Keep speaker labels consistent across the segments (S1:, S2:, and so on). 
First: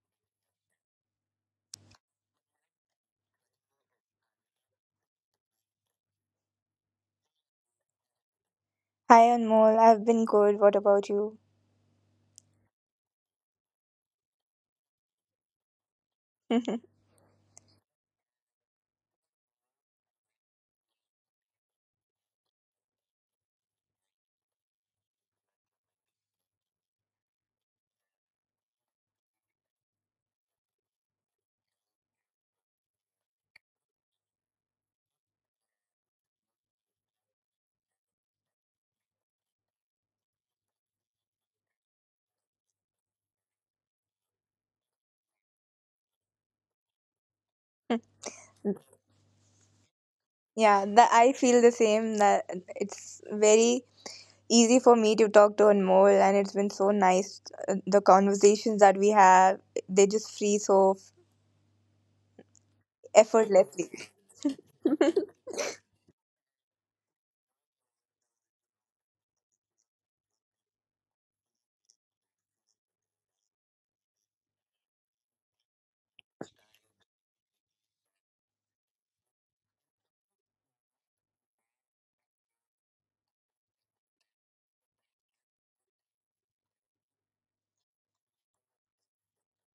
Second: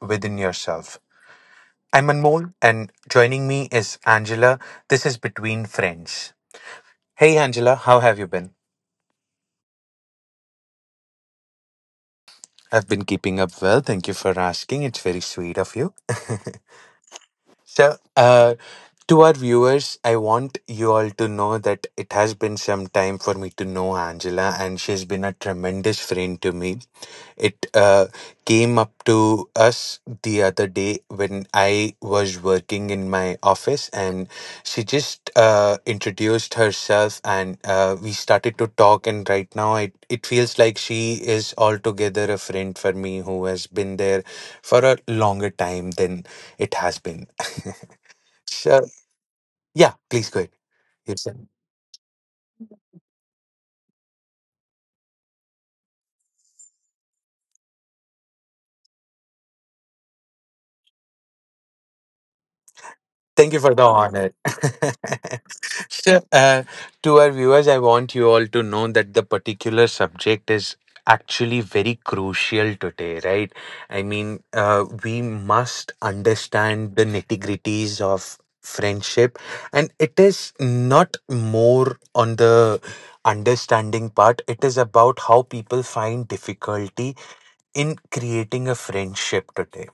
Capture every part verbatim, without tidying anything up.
S1: within yourself. I'm Anmol, and joining me is Angela. This is Between Friends. Hey, Angela, how have you been?
S2: Hi Anmol, I've been good. What about you?
S1: I've been keeping up well. Thank you for asking. It's very sweet of you. So, uh, to our viewers, I want you all to know that it has been some time for me to know Angela, and she's been a tremendous friend to me. It uh, came up to us the other day when I was working in my office, and she just uh, introduced herself, and uh, we started to talk. And right now, it, it feels like she is altogether a friend for me who has been there for a longer time than it has been. Sure. Yeah, please go ahead.
S2: yeah, the,
S1: Yes, sir.
S2: I feel the same. That it's very easy for me to talk to Anmol, and it's been so nice. uh, The conversations that we have, they just free so
S1: Thank you for the
S2: effortlessly.
S1: honor. Sure. Uh, to our viewers, I want you all to know that the particular subject is actually very crucial today, right? I mean, uh, we must understand the nitty gritties of friendship, and it is not more on the understanding part, it is about how people find difficulty in creating a friendship today.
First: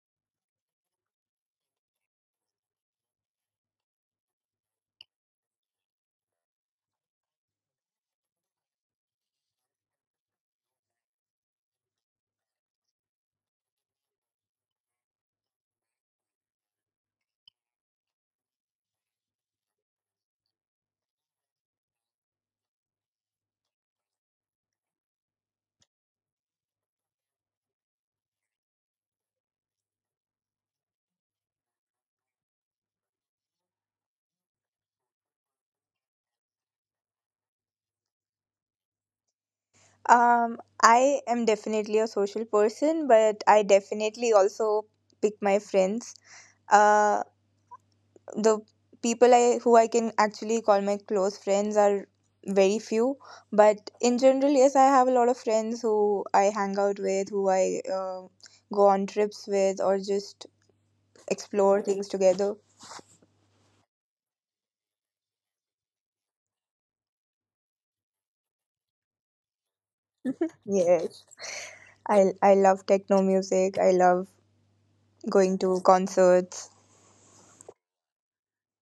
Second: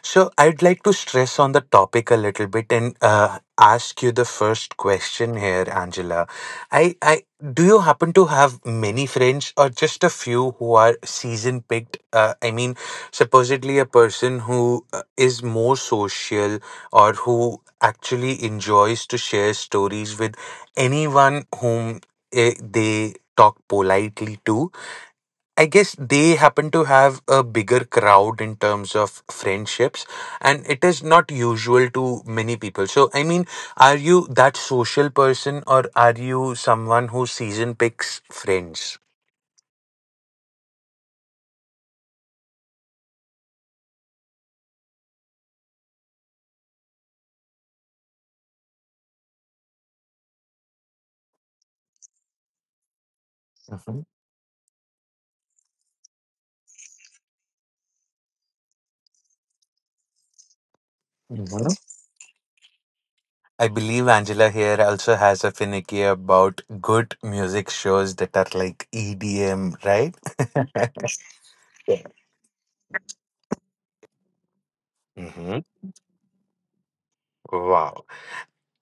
S1: So, I'd like to stress on the topic a little bit and uh, ask you the first question here, Angela. I, I Do you happen to have many friends or just a few who are season picked? Uh, I mean, supposedly a person who uh, is more social, or who actually enjoys to share stories with anyone whom eh, they talk politely to, I guess they happen to have a bigger crowd in terms of friendships, and it is not usual to many people. So, I mean, are you that social person, or are you someone who season picks friends?
S2: Um, I am definitely a social person, but I definitely also pick my friends. Uh, the people I who I can actually call my close friends are very few, but
S1: Mhm.
S2: in general, yes, I have a lot of friends who I hang out with, who I uh, go on trips with, or just
S1: Mhm.
S2: explore things together.
S1: I believe Angela here also has a finicky about good music shows that are like E D M, right?
S2: Yes, I I love techno music. I love going to concerts.
S1: Mhm.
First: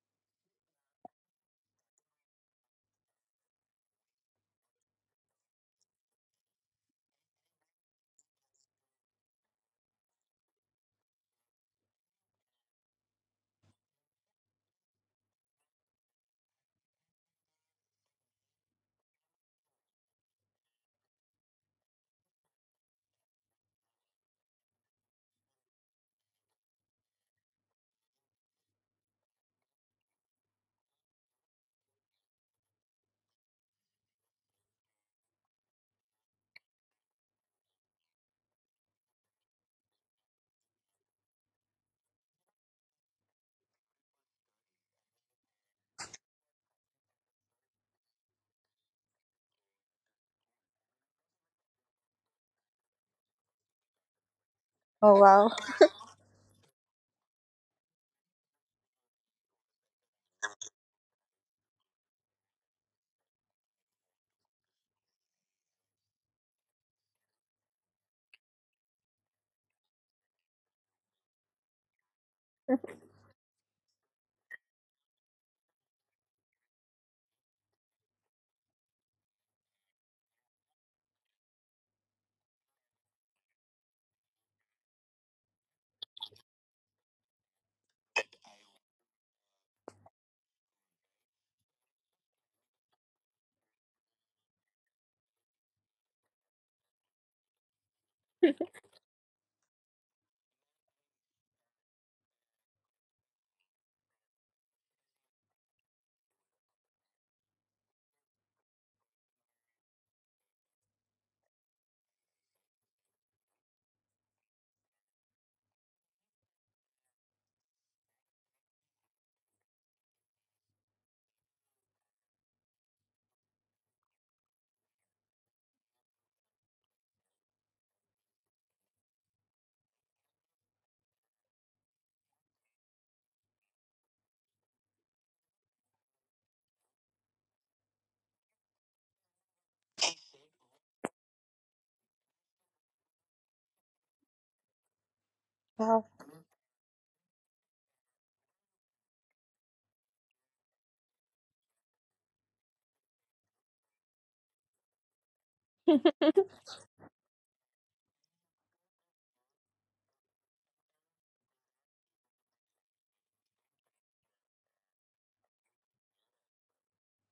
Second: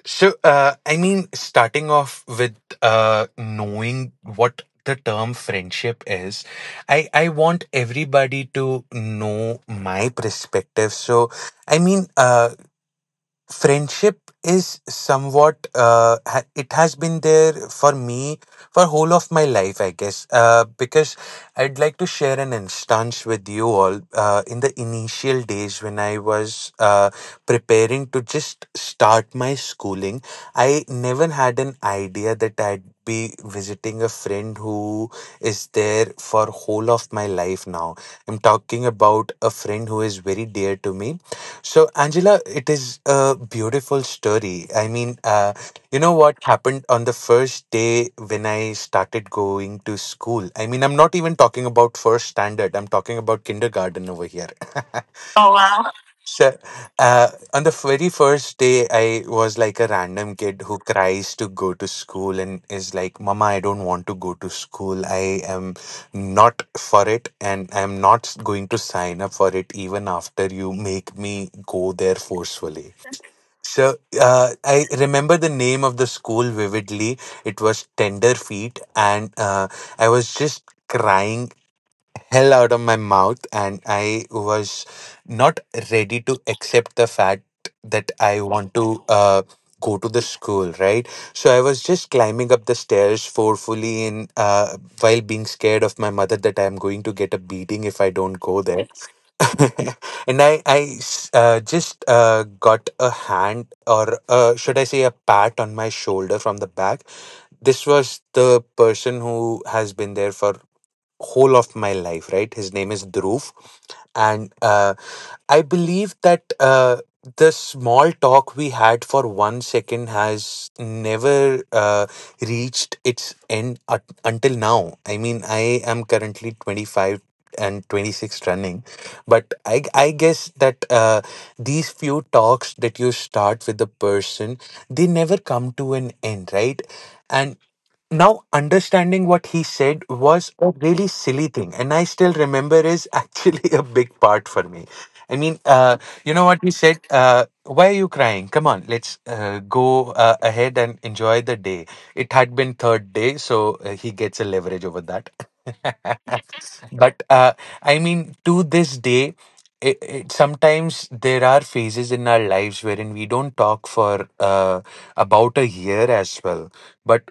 S1: So, uh, I mean, starting off with uh, knowing what the term friendship is, I, I want everybody to know my perspective. So, I mean, uh, friendship is somewhat uh, ha- it has been there for me for whole of my life, I guess, uh, because I'd like to share an instance with you all. Uh, in the initial days when I was uh, preparing to just start my schooling, I never had an idea that I'd be visiting a friend who is there for whole of my life now. I'm talking about a friend who is very dear to me. So, Angela, it is a beautiful story. I mean, uh, you know what happened on the first day when I started going to school? I mean, I'm not even talking about first standard, I'm talking about kindergarten over here.
S2: Oh wow.
S1: Oh wow. So, uh, on the very first day, I was like a random kid who cries to go to school and is like, Mama, I don't want to go to school. I am not for it, and I'm not going to sign up for it even after you make me go there forcefully. So uh, I remember the name of the school vividly. It was Tender Feet. And uh, I was just crying hell out of my mouth, and I was not ready to accept the fact that I want to uh, go to the school, right? So I was just climbing up the stairs forcefully in, uh, while being scared of my mother that I am going to get a beating if I don't go there. And i i s- uh, just uh, got a hand, or uh, should I say a pat on my shoulder from the back. This was the person who has been there for whole of my life, right? His name is Dhruv. And uh, I believe that uh, the small talk we had for one second has never uh, reached its end ut- until now. I mean, I am currently twenty-five and twenty-six running, but i i guess that uh, these few talks that you start with the person, they never come to an end, right? And now, understanding what he said was a really silly thing, and I still remember, is actually a big part for me. I mean, uh,
S2: Wow.
S1: you know what he said? Uh, why are you crying? Come on, let's uh, go uh, ahead and enjoy the day. It had been third day, so uh, he gets a leverage over that. But uh, I mean, to this day, it, it, sometimes there are phases in our lives wherein we don't talk for uh, about a year as well. But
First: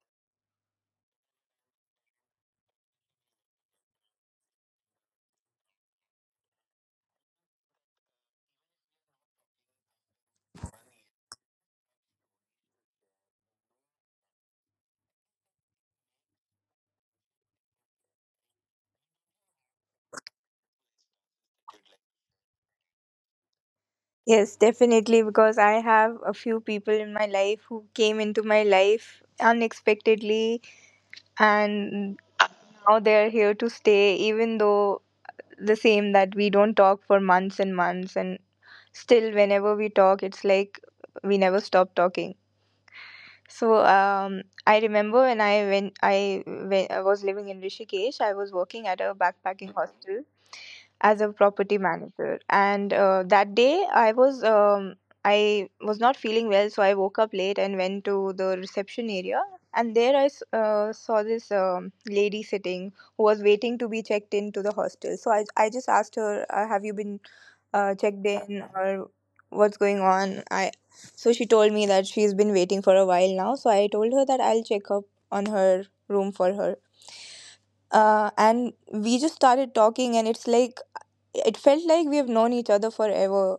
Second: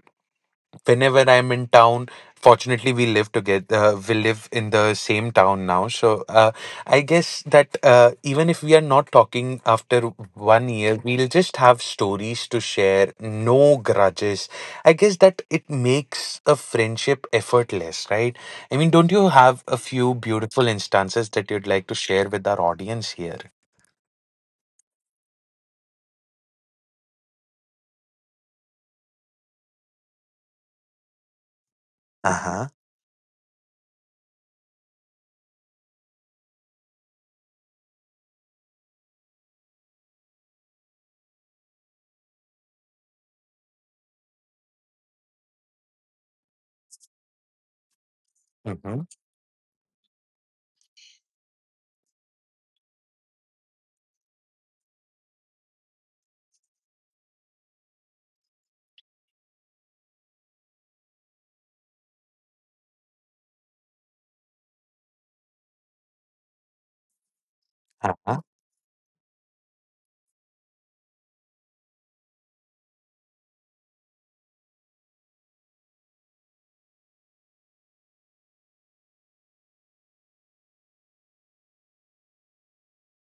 S1: whenever I'm in town, fortunately we live together. Uh, we live in the same town now, so uh, I guess that uh, even if we are not talking after one year, we'll just have stories to share. No grudges. I guess that it makes a friendship effortless, right? I mean, don't you have a few beautiful instances that you'd like to share with our audience here?
S2: Yes, definitely, because I have a few people in my life who came into my life unexpectedly, and
S1: Uh huh.
S2: now they're here to stay, even though the same that we don't talk for months and months, and still, whenever we talk, it's like we never stop talking. So um, I remember when I when I when I was living in Rishikesh, I was working at a
S1: Mm-hmm.
S2: backpacking hostel as a property manager and uh, that day i was um, i was not feeling well, so I woke up late and went to the reception area, and there i s- uh, saw this um, lady sitting who was waiting to be checked into the hostel. So i, I just asked her, uh, have you been uh, checked
S1: Uh huh.
S2: in or what's going on? I So she told me that she's been waiting for a while now, so I told her that I'll check up on her room for her, uh, and we just started talking, and it's like it felt like we have known each other forever,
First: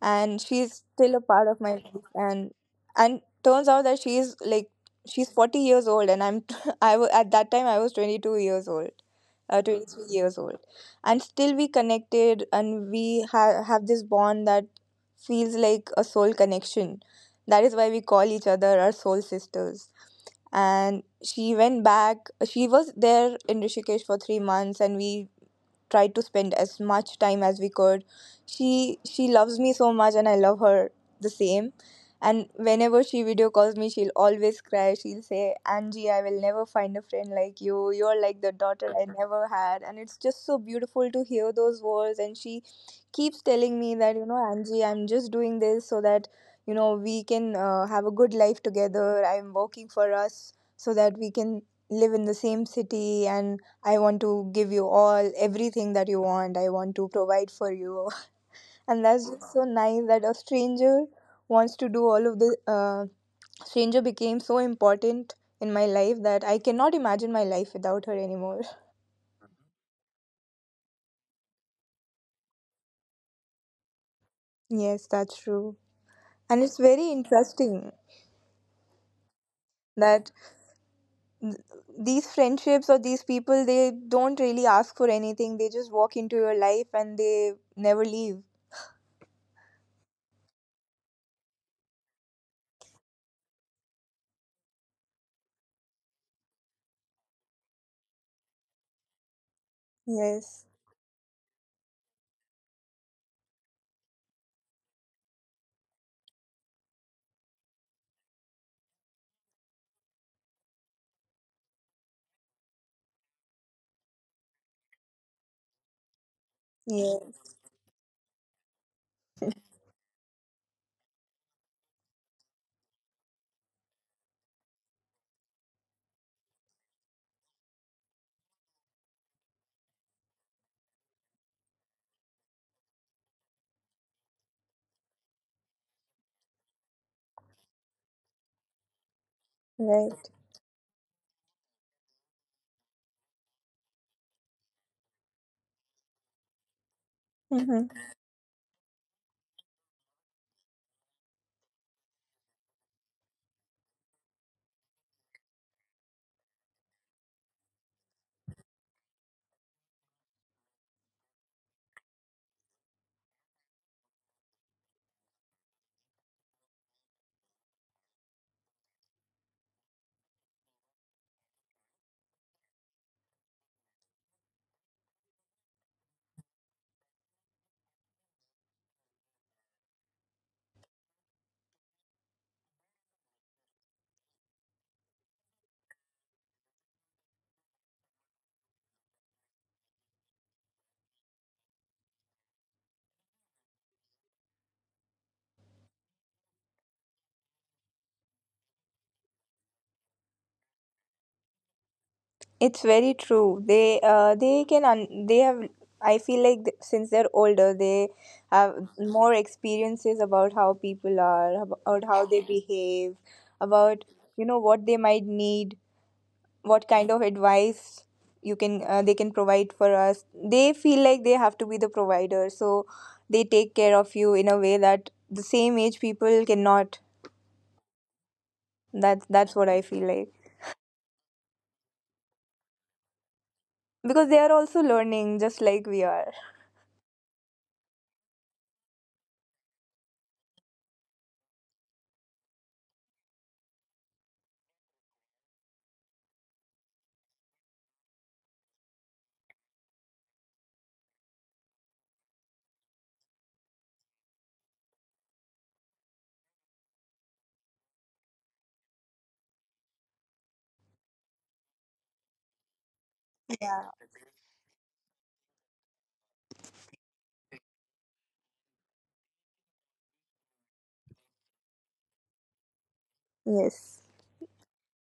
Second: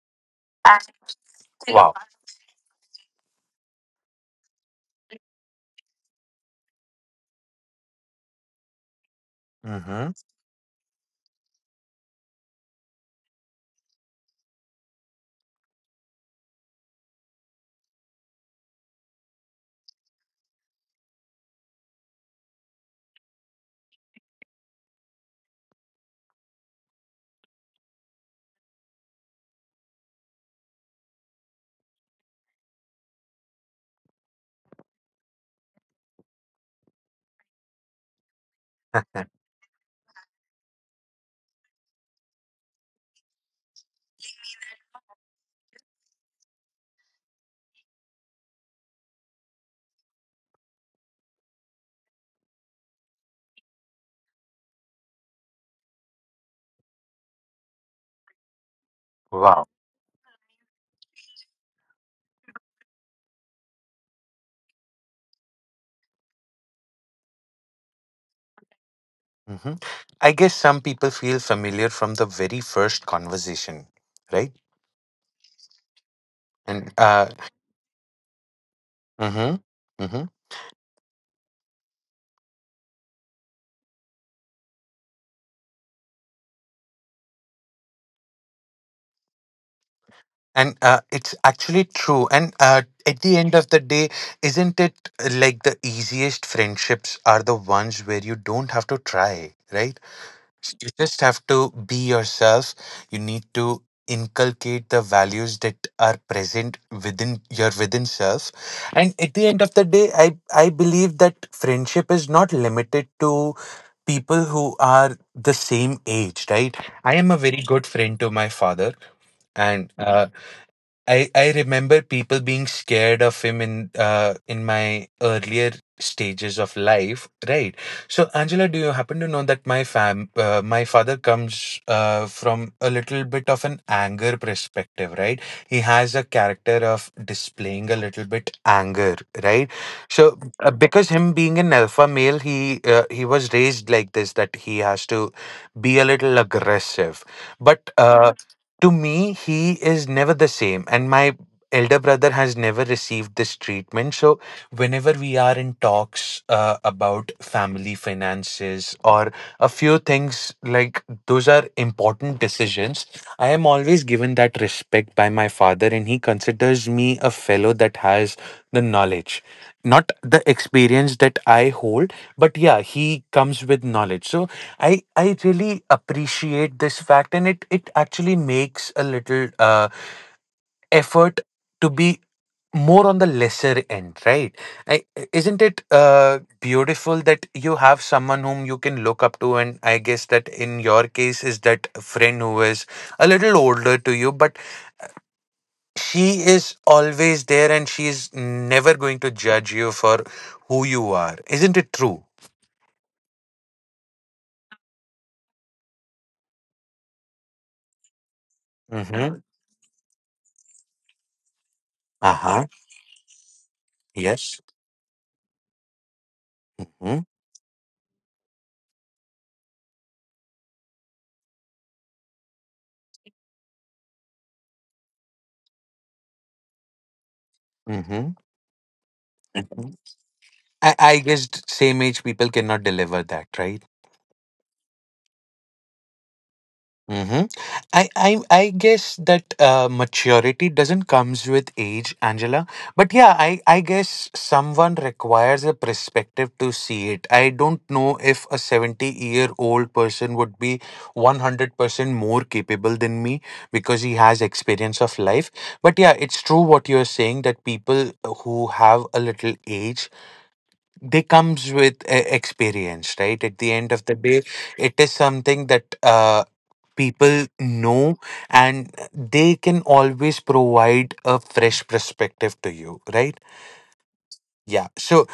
S2: and she's still a part of my
S1: Wow.
S2: life. And and turns out that she's like she's forty years old and I'm I wa- at that time I was twenty-two years old, uh, twenty-three
S1: Mm-hmm.
S2: years old, and still we connected, and we ha- have this bond that feels like a soul connection. That is why we call each other our soul sisters. And she went back. She was there in Rishikesh for three months, and we tried to spend as much time as we could. she she loves me so much and I love her the same. And whenever she video calls me, she'll always cry. She'll say, "Angie, I will never find a friend like you. You're like the daughter I never had." And it's just so beautiful to hear those words. And she keeps telling me that, you know, Angie, I'm just doing this so that, you know, we can uh, have a good life together. I'm working for us so that we can live in the same city. And I want to give you all everything that you want. I want to provide for you. And that's
S1: Wow.
S2: just so nice that a stranger wants to do all of the uh, stranger became so important in my life that I cannot imagine my life without her anymore.
S1: Hmm. I guess some people feel familiar from the very first conversation, right?
S2: Yes, that's true. And it's
S1: And
S2: very
S1: uh,
S2: interesting
S1: hmm. Hmm.
S2: that th- these friendships, or these people, they don't really ask for anything. They just walk into your life and they never leave.
S1: And uh, it's actually true. And uh, at the end of the day, isn't it uh, like the easiest friendships are the ones where you don't have to try, right? So you
S2: Yes.
S1: just have to be yourself. You need to inculcate the values that are present within your within self. And at the end of the day, I, I believe that friendship is not limited to people who are the same age, right? I am a very
S2: Yes.
S1: good friend to my father, and uh, I, I remember people being scared of him in uh, in my earlier stages of life, right? So, Angela, do you happen to know that my fam uh, my father comes uh, from a little bit of an anger perspective, right? He has a character of displaying a little bit anger, right? So,
S2: Right.
S1: uh, because him being an alpha male, he uh, he was raised like this, that he has to be a little aggressive, but
S2: Hmm.
S1: uh, to me he is never the same. And my elder brother has never received this treatment. So whenever we are in talks uh, about family finances or a few things like those, are important decisions. I am always given that respect by my father, and he considers me a fellow that has the knowledge, not the experience that I hold. But yeah, he comes with knowledge. So I I really appreciate this fact, and it it actually makes a little uh, effort to be more on the lesser end, right? I, isn't it uh, beautiful that you have someone whom you can look up to, and I guess that in your case is that friend who is a little older to you, but she is always there, and she is never going to judge you for who you are. Isn't it true?
S2: It's very true. They uh, they can un- they have, I feel like th- since they're older, they have
S1: Mm-hmm.
S2: more experiences about how people are,
S1: Uh
S2: about how
S1: huh.
S2: they behave, about,
S1: Yes.
S2: you know, what they might need, what
S1: Mm-hmm.
S2: kind of advice you can, uh, they can provide for us. They feel like they have to be the provider, so they take care of you in a way that the same age people cannot.
S1: Mm-hmm.
S2: That's that's
S1: Mm-hmm.
S2: what I feel like,
S1: I, I guess same age people cannot deliver that, right?
S2: because they are also learning just like we are.
S1: Mm-hmm. I, I I guess that uh, maturity doesn't comes with age, Angela. But yeah, I I guess someone requires a perspective to see it. I don't know if a seventy-year-old person would be one hundred percent more capable than me, because he has experience of life. But yeah, it's true what you're saying, that people who have a little age, they comes with uh, experience, right? At the end of the
S2: Yeah.
S1: day, it is something that uh, people know, and they can always provide a fresh perspective to you, right?
S2: Yes.
S1: Yeah. So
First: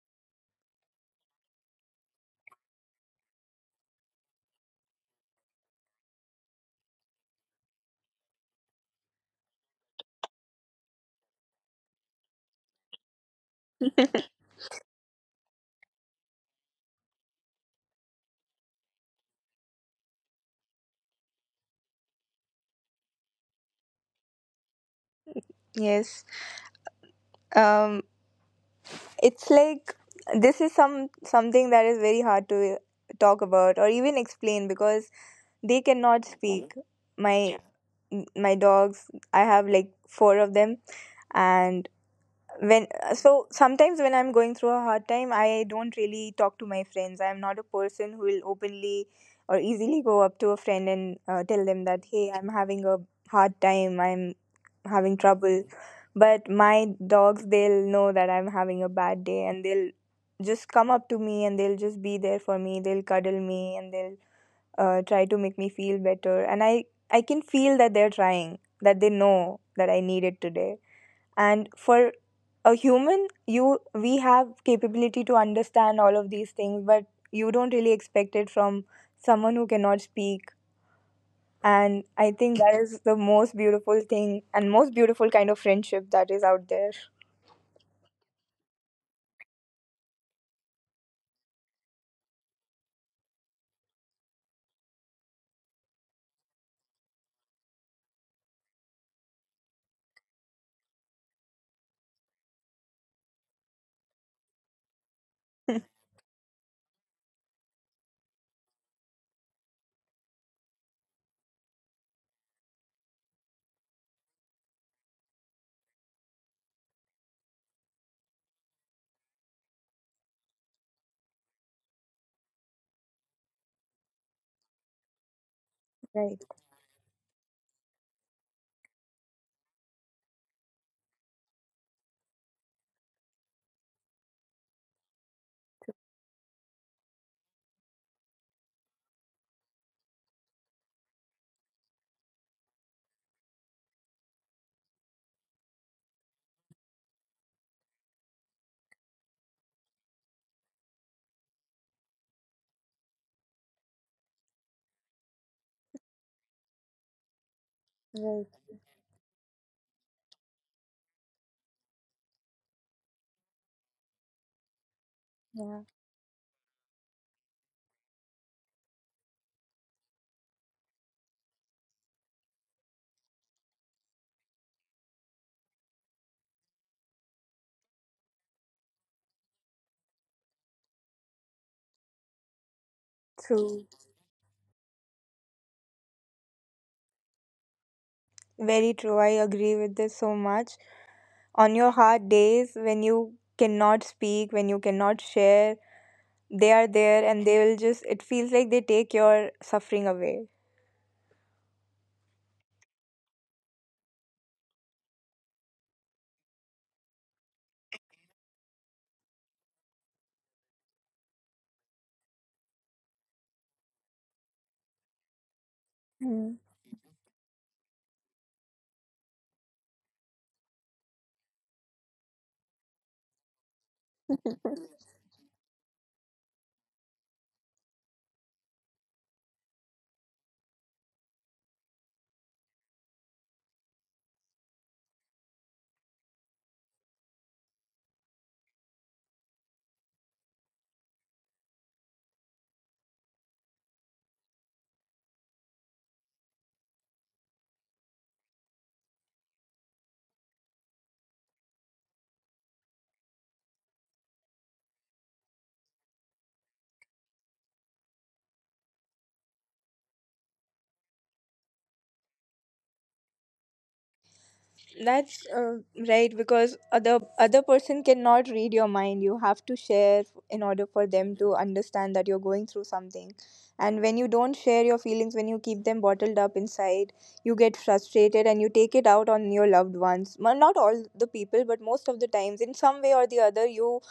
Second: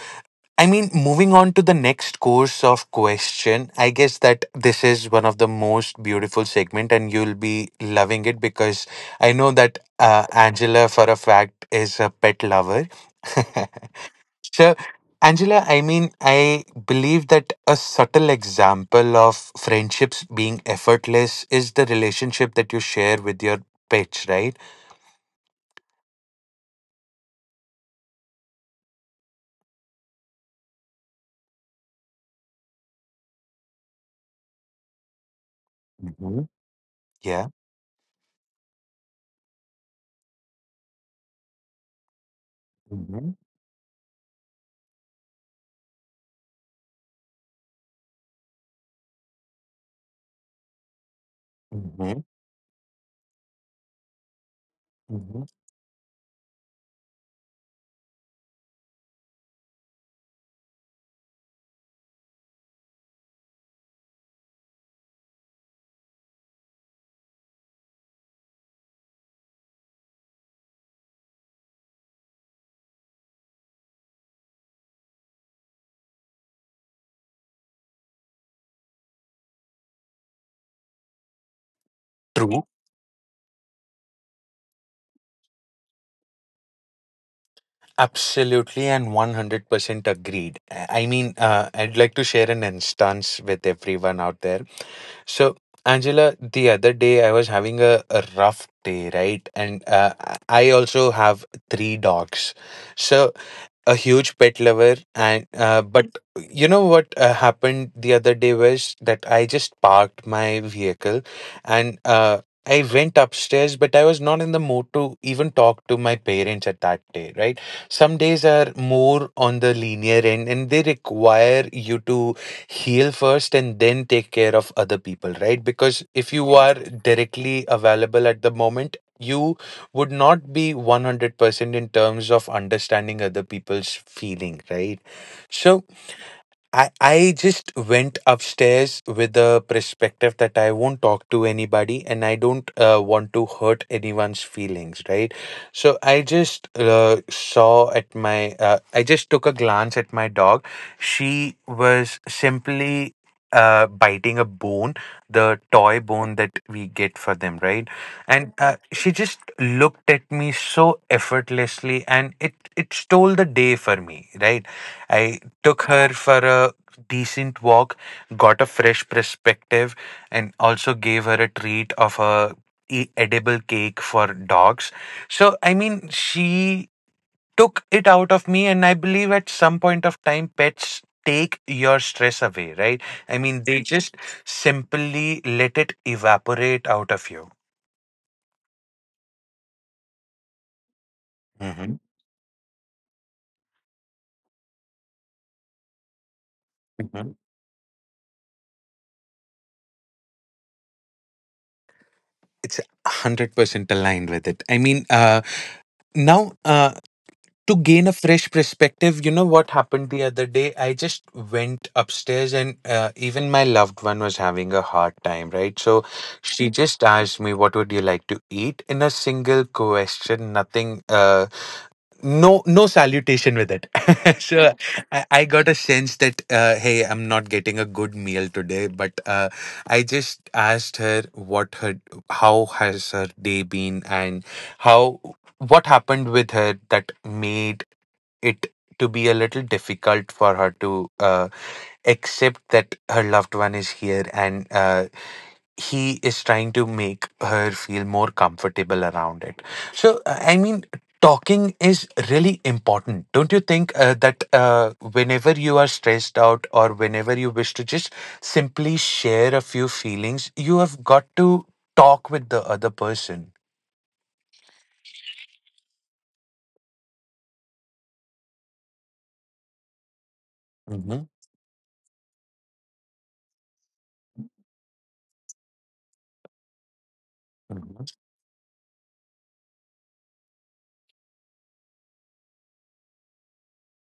S1: I mean, moving on to the next course of question, I guess that this is one of the most beautiful segment, and you'll be loving it, because I know that uh, Angela for a fact is a pet lover. Sure. Angela, I mean, I believe that a subtle example of friendships being effortless is the relationship that you share with your pets, right?
S2: Yes. Um, it's like this is some something that is very hard to talk about or even explain because they cannot
S1: Hmm.
S2: speak.
S1: Yeah.
S2: My m- my dogs, I have like four of them, and when,
S1: Hmm.
S2: so sometimes when I'm going through a hard time, I don't really talk to my friends. I'm not a person who will openly or easily go up to a friend and uh, tell them that,
S1: Hmm.
S2: hey, I'm having a hard time. I'm having
S1: Hmm.
S2: trouble. But my dogs, they'll know that I'm having a bad day, and they'll just come up to me, and they'll just be there for me. They'll cuddle me and they'll uh, try to make me feel better, and i i can feel that they're trying, that they know that I need it today. And for a human, you we have capability to understand all of these things, but you don't really expect it from someone who cannot speak. And I think
S1: True.
S2: that is the most beautiful thing and most beautiful kind of friendship that is out there.
S1: Absolutely, and one hundred percent agreed. I I mean, uh, I'd like to share an instance with everyone out there. So, Angela, the other day I was having a, a rough day, right? And uh, I I also have three dogs. So, a huge pet lover and uh, but you know what uh, happened the other day was that I just parked my vehicle and uh, I went upstairs, but I was not in the mood to even talk to my parents at that day, right? Some days are more on the linear end and they require you to heal first and then take care of other people, right? Because if
S2: Right,
S1: you are directly available at the moment, you would not be one hundred percent in terms of understanding other people's feeling, right? So I, I just went upstairs with the perspective that I won't talk to anybody and I don't uh, want to hurt anyone's feelings, right? So I just uh, saw at my, uh, I just took a glance at my dog. She was simply uh, biting a bone, the toy bone that we get for them, right?
S2: right,
S1: And uh, she just looked at me so effortlessly, and it, it stole the day for me, right? I took
S2: yeah.
S1: her for a decent walk, got a fresh perspective, and also gave her a treat of a e- edible cake for dogs. So, I mean, she took it out of me, and I believe at some point of time, pets take your stress away, right? I mean, they
S2: True.
S1: just simply let it evaporate out of you.
S2: Very true. I agree with this so much. On your
S1: Mhm.
S2: hard days, when you cannot speak, when you cannot share, they are there
S1: Mhm.
S2: and they will just, it feels like they take your suffering away.
S1: It's one hundred percent aligned with it. I mean, uh, now. Uh, to gain a fresh perspective, you know what happened the other day? I just went upstairs, and uh, even my loved one was having a hard time, right? So
S2: Hmm.
S1: she just asked me what would you like to eat, in a single question, nothing, uh, no no salutation with it. So I, I got a sense that uh, hey, I'm not getting a good meal today, but uh, I just asked her what her, how has her day been, and how, what happened with her that made it to be a little difficult for her to uh, accept that her loved one is here, and uh, he is trying to make her feel more comfortable around it. So, uh, I mean, talking is really important. Don't you think uh, that uh, whenever you are stressed out or whenever you wish to just simply share a few feelings, you have got to talk with the other person?
S2: That's uh, Right, because other other person cannot read your mind. You have to share in order for
S1: Mm-hmm.
S2: them to understand that you're going through something. And when you don't share your feelings, when you keep them bottled up inside, you get
S1: Mm-hmm.
S2: frustrated and you take it out on your loved ones. Well, not all the people, but most of the times, in some way or the other, you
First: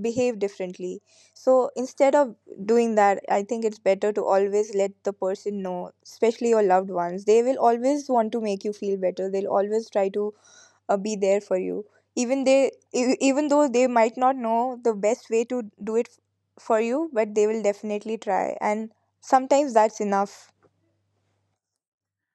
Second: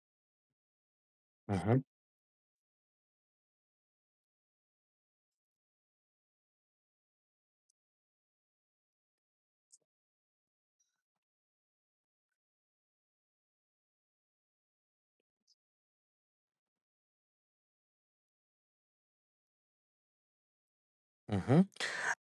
S2: behave differently. So instead of doing that, I think it's better to always let the person know, especially your loved ones. They will always want to make you feel better. They'll always try to uh, be there for you, even they e- even though they might not know the best way to do it f- for you, but they will definitely try, and sometimes that's enough.
S1: Mm-hmm.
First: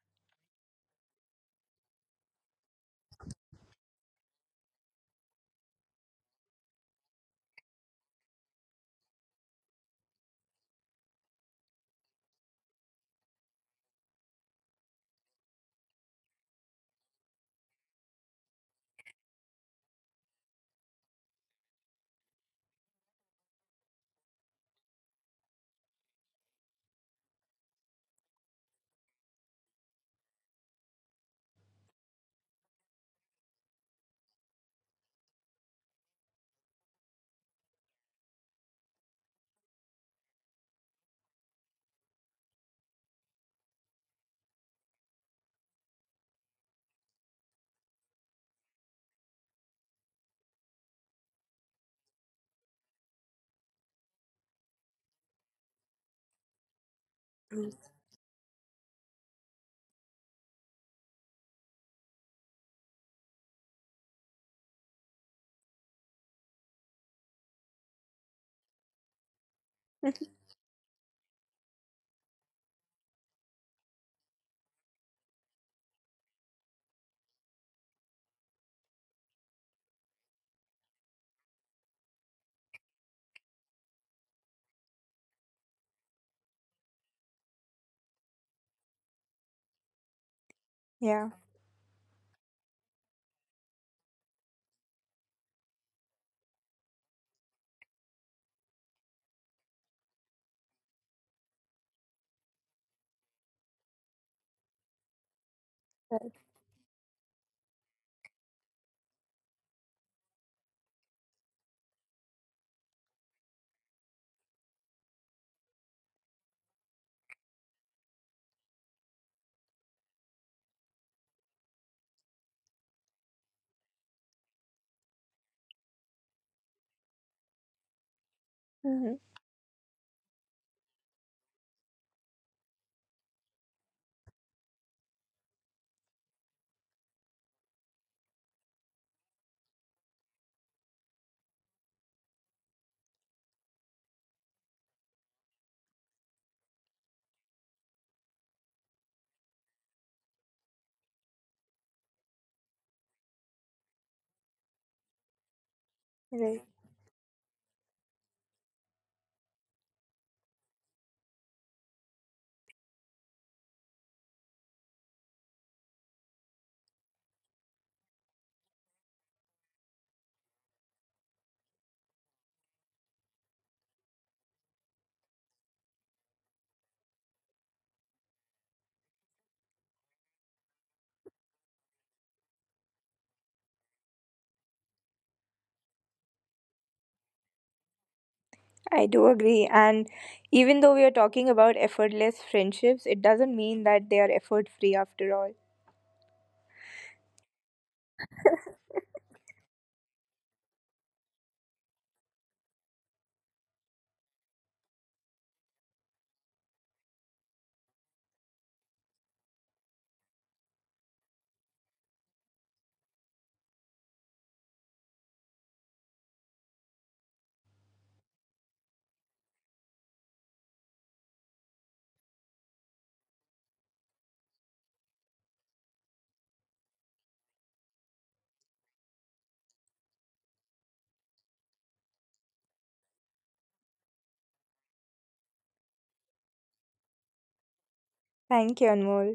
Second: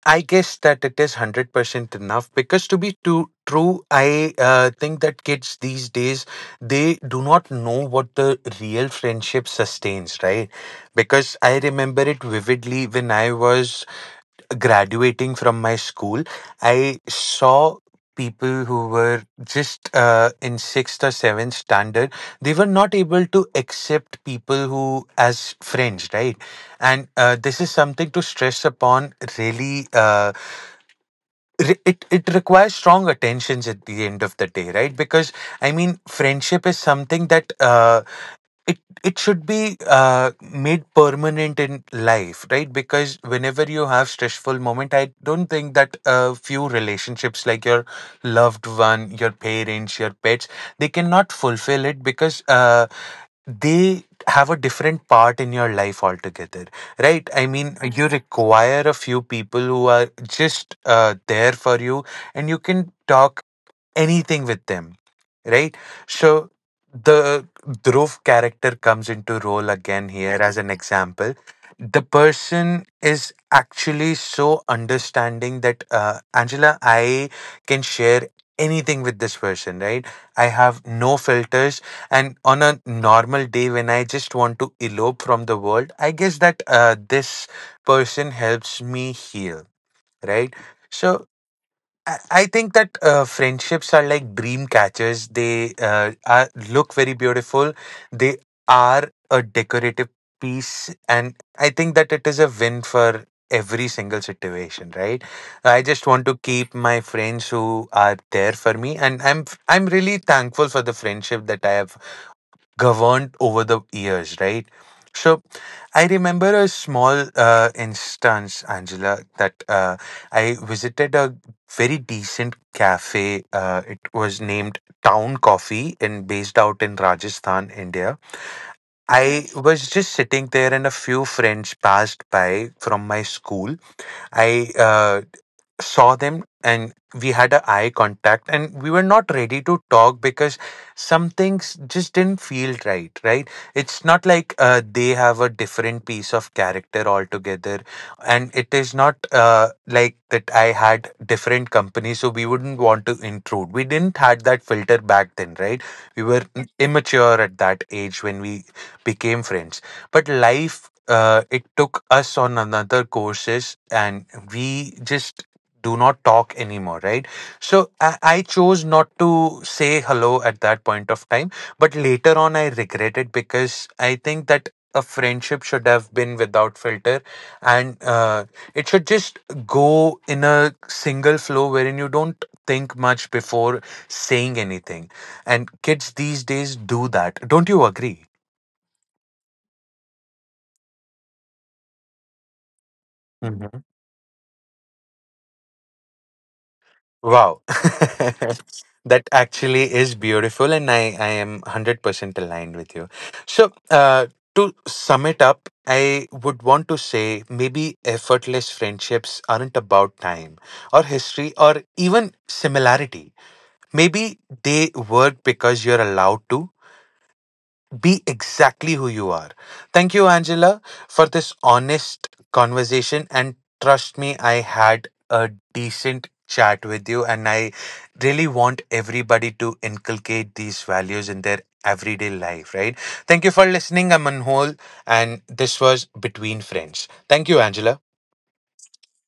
S1: I guess that it is one hundred percent enough, because to be too true, I uh, think that kids these days, they do not know what the real friendship sustains, right? Because I remember it vividly when I was graduating from my school, I saw people who were just uh, in sixth or seventh standard, they were not able to accept people who as friends, right? And uh, this is something to stress upon, really. Uh, re- it it requires strong attentions at the end of the day, right? Because I mean, friendship is something that uh, it it should be uh, made permanent in life, right? Because whenever you have stressful moment, I don't think that a few relationships like your loved one, your parents, your pets, they cannot fulfill it, because uh, they have a different part in your life altogether, right? I mean, you require a few people who are just uh, there for you, and you can talk anything with them, right? So the Dhruv character comes into role again here as an example. The person is actually so understanding that uh, Angela, I can share anything with this person, right? I have no filters. And on a normal day when I just want to elope from the world, I guess that uh, this person helps me heal, right? So
S2: Yeah.
S1: I I think that uh, friendships are like dream catchers. They uh, are, look very beautiful. They are a decorative piece, and I think that it is a win for every single situation, right? I just want to keep my friends who are there for me, and I'm I'm really thankful for the friendship that I have governed over the years, right? So I remember a small uh, instance, Angela, that uh, I visited a very decent cafe. Uh, it was named Town Coffee and based out in Rajasthan, India.
S2: Hmm.
S1: I was just sitting there and a few friends passed by from my school. I uh, saw them and we had an eye contact and we were not ready to talk, because some things just didn't feel right, right? It's not like uh, they have a different piece of character altogether, and it is not uh, like that I had different company, so we wouldn't want to intrude. We didn't had that filter back then, right? We were
S2: Right.
S1: immature at that age when we became friends, but life, uh, it took us on another courses, and we just do not talk anymore, right? So I, I chose not to say hello at that point of time, but later on I regret it, because I think that a friendship should have been without filter, and uh, it should just go in a single flow wherein you don't think much before saying anything. And kids these days do that, don't you agree?
S2: I do agree, and even though we are talking about effortless friendships, it doesn't mean that they are effort free after all.
S1: Wow. That actually is beautiful, and I, I am one hundred percent aligned with you. So, uh, to sum it up, I would want to say maybe effortless friendships aren't about time or history or even similarity. Maybe they work because you're allowed to be exactly who you are. Thank you, Angela, for this honest conversation. And trust me, I had a decent chat with you. And I really want everybody to inculcate these values in their everyday life, right? Thank you for listening. I'm Anmol, and this was Between Friends. Thank you, Angela.
S2: Thank you, Anmol.